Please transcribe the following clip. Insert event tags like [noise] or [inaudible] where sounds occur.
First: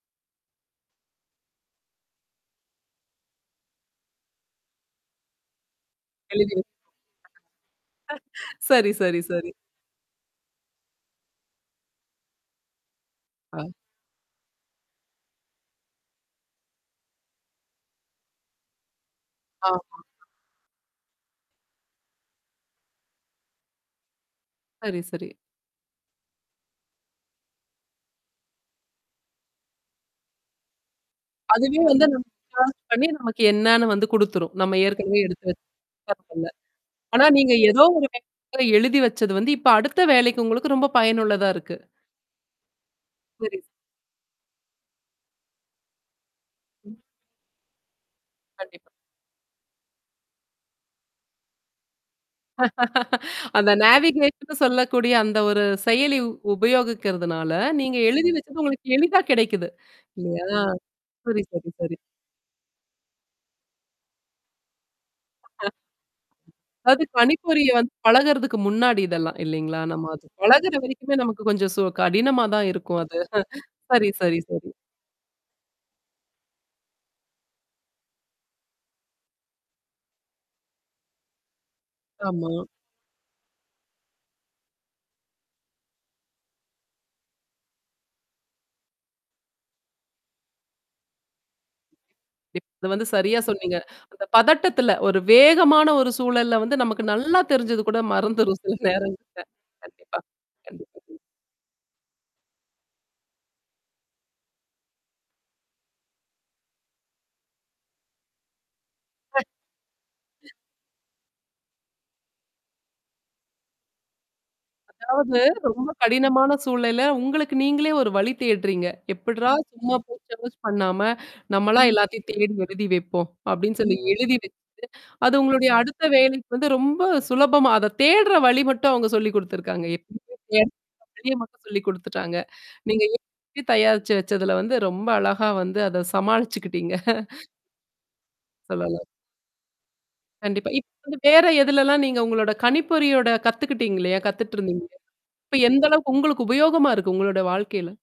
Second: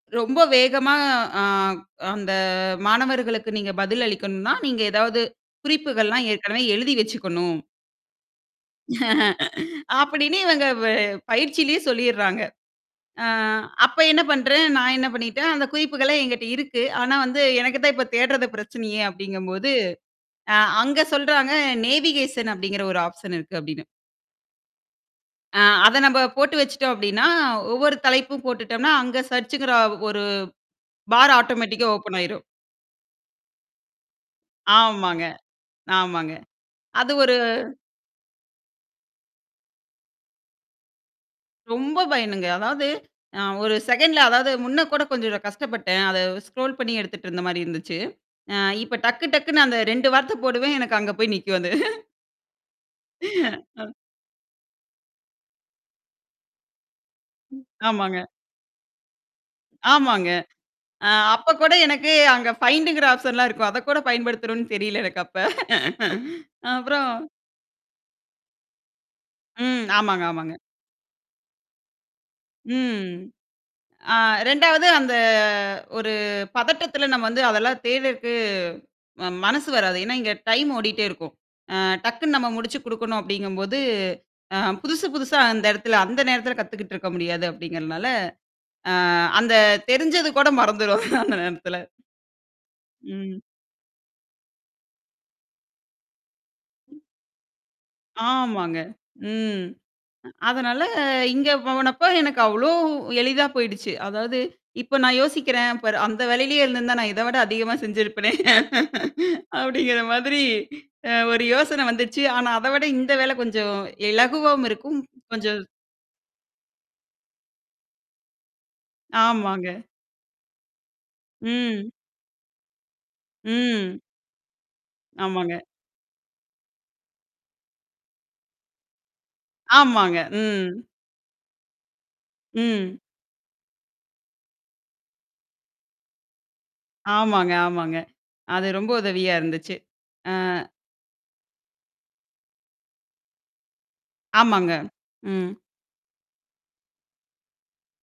ரொம்ப வேகமா ஆ, அந்த மாணவர்களுக்கு நீங்க பதில் அளிக்கணும்னா, நீங்க ஏதாவது குறிப்புகள்லாம், ஏற்கனவே எழுதிருவோம். எழுதி வெச்சுக்கணும். சரி, சரி, சரி. [laughs] அப்படின்னு இவங்க வ பயிற்சியிலேயே சொல்லிர்றாங்க. ஆ, ஆ. அப்ப என்ன பண்றேன், நான் என்ன பண்ணிட்டேன், அந்த குறிப்புகள என்கிட்ட இருக்கு. ஆனா, வந்து எனக்குத்தான் இப்ப தேட்றது பிரச்சனையே அப்படிங்கும்போது, ஆமாங்க. ஆ, அங்க சொல்றாங்க, "நேவிகேஷன் அப்படிங்கிற ஒரு ஆப்ஷன் இருக்கு" அப்படின்னு சரி, சரி. ஆ, அத நம்ப போட்டு வெச்சுட்டோம். அப்படின்னா, ஒவ்வொரு தலைப்பும் போட்டுட்டோம்னா, அங்க சர்ச்ங்கிற 1 பார் அதுவே ஆட்டோமேட்டிக்கா வந்து, ஓப்பன் நமக்கு ஆயிரும். சேர்ச் பண்ணி, நமக்கு என்னன்னு வந்து குடுத்துரும். நம்ம ஏற்கனவே ஆமாங்க, எடுத்து எடுத்து வச்சிருந்த ஆமாங்க. டேப்ல அது ஆனா, ஒரு நீங்க ஏதோ ஒரு சமயத்துல எழுதி வெச்சது வந்து, இப்ப அடுத்த வேலைக்கு உங்களுக்கு ரொம்ப பயனுள்ளதா இருக்கு. ரொம்ப பயனுங்க. அதாவது, ஆ, புரியுது. ஒரு செகண்ட்ல அதாவது முன்ன கூட கொஞ்சம் கஷ்டப்பட்டேன். அத ஸ்க்ரோல் பண்ணி எடுத்துட்டு இருந்த மாரி இருந்துச்சு. ஆ, கண்டிப்பா. இப்ப டக்கு டக்குன்னு அந்த 2 வார்த்த போடுவேன். எனக்கு அங்க போய் நிக்கும் அது. [laughs] [laughs] [laughs] அந்த ஆ. நேவிகேட்ன்னு சொல்லக்கூடிய, அந்த ஒரு செயலி உபயோகிக்கிறதுனால, நீங்க ஆமாங்க. எழுதி வெச்சது உங்களுக்கு எளிதா கெடைக்குது ஆமாங்க. இல்லையா? ஆ, சரி, அப்ப சரி, கூட சரி. எனக்கு அங்க ஃபைண்டுங்கிற ஆப்ஷன்லாம் இருக்கும். அத கூட பயன்படுத்தணும்னு தெரியல, எனக்கு அப்ப. ஆ. [laughs] அது அப்பறம் கணிப்பொறிய வந்து பழகுறதுக்கு முன்னாடி இதெல்லாம், இல்லைங்களா? ம். நம்ம ஆமாங்க, அது ஆமாங்க. பழகுற வரைக்குமே நமக்கு கொஞ்சம் சோ கடினமா தான் இருக்கும் ம். அது. [chuckles] சரி, ஆ, சரி, சரி. 2வது அந்த ஒரு பதட்டத்துல நம்ம வந்து அதெல்லாம் தேட்றதுக்கு ம மனசு வராது. ஏன்னா, இங்க டைம் ஓடிட்டே இருக்கும். ஆ, டக்குன்னு நம்ம ஆமா. முடிச்சு குடுக்கணும் அப்படிங்கும்போது, ஆ, புதுசு, புதுசா அந்த இடத்துல, அந்த நேரத்தில கத்துக்கிட்டு இருக்க முடியாது அப்படிங்கிறனால, ஆ, அந்த தெரிஞ்சது கூட மறந்துரும் அந்த நேரத்துல. அது வந்து ம். சரியா சொன்னீங்க. அந்த பதட்டத்தில ஒரு வேகமான, ஒரு சூழல்ல வந்து நமக்கு நல்லா தெரிஞ்சது கூட மறந்துரும் சில ஆமாங்க. நேரங்கள்ல. ம். கண்டிப்பா. அதனால, கண்டிப்பா, கண்டிப்பா. இங்க போனப்ப எனக்கு அவ்ளோ எளிதா போயிடுச்சு. அதாவது இப்ப நான் யோசிக்கிறேன், "பாரு அந்த வேலையிலேயே இருந்திருந்தா நான் இத விட அதிகமா செஞ்சிருப்பனே." [laughs] அப்படிங்கிற மாதிரி [sneezes] ஆ, ஒரு யோசனை வந்துச்சு. ஆனா, அத விட இந்த வேல கொஞ்சம் இலகுவாவும் இருக்கும். அதாவது கொஞ்சம் ரொம்ப கடினமான சூழல்ல உங்களுக்கு நீங்களே ஒரு வழி தேடுறீங்க. "எப்பட்றா ஆமாங்க. சும்மா போய் சேர்ச் பண்ணாம நம்மளா ம். எல்லாத்தையும் தேடி எழுதி வைப்போம்." அப்படின்னு சொல்லி ம். எழுதி வெச்சுட்டு அது ஆமாங்க. உங்களுடைய அடுத்த வேலைக்கு வந்து, ரொம்ப சுலபமா அத தேடுற வழி மட்டும் அவங்க சொல்லி குடுத்துருக்காங்க. ஆமாங்க. எப்படி [unintelligible] ம். தெரிய மட்டும் சொல்லி குடுத்துட்டாங்க. ம். நீங்க எழுதி தயாரிச்சு வெச்சதுல வந்து ரொம்ப அழகா வந்து அத சமாளிச்சுக்கிட்டீங்க. [laughs] ஆமாங்க, ஆமாங்க. அது ரொம்ப சொல்லல. உதவியா இருந்துச்சு. ஆ. கண்டிப்பா. இப்ப வந்து, வேற எதுலலாம் நீங்க உங்களோட கணிப்பொறியோட கத்துக்கிட்டீங்க இல்லையா? ஆமாங்க. கத்துட்டுருந்தீங்க இல்லையா? ம். இப்ப எந்த அளவுக்கு உங்களுக்கு உபயோகமா இருக்கு, உங்களோட வாழ்க்கையில?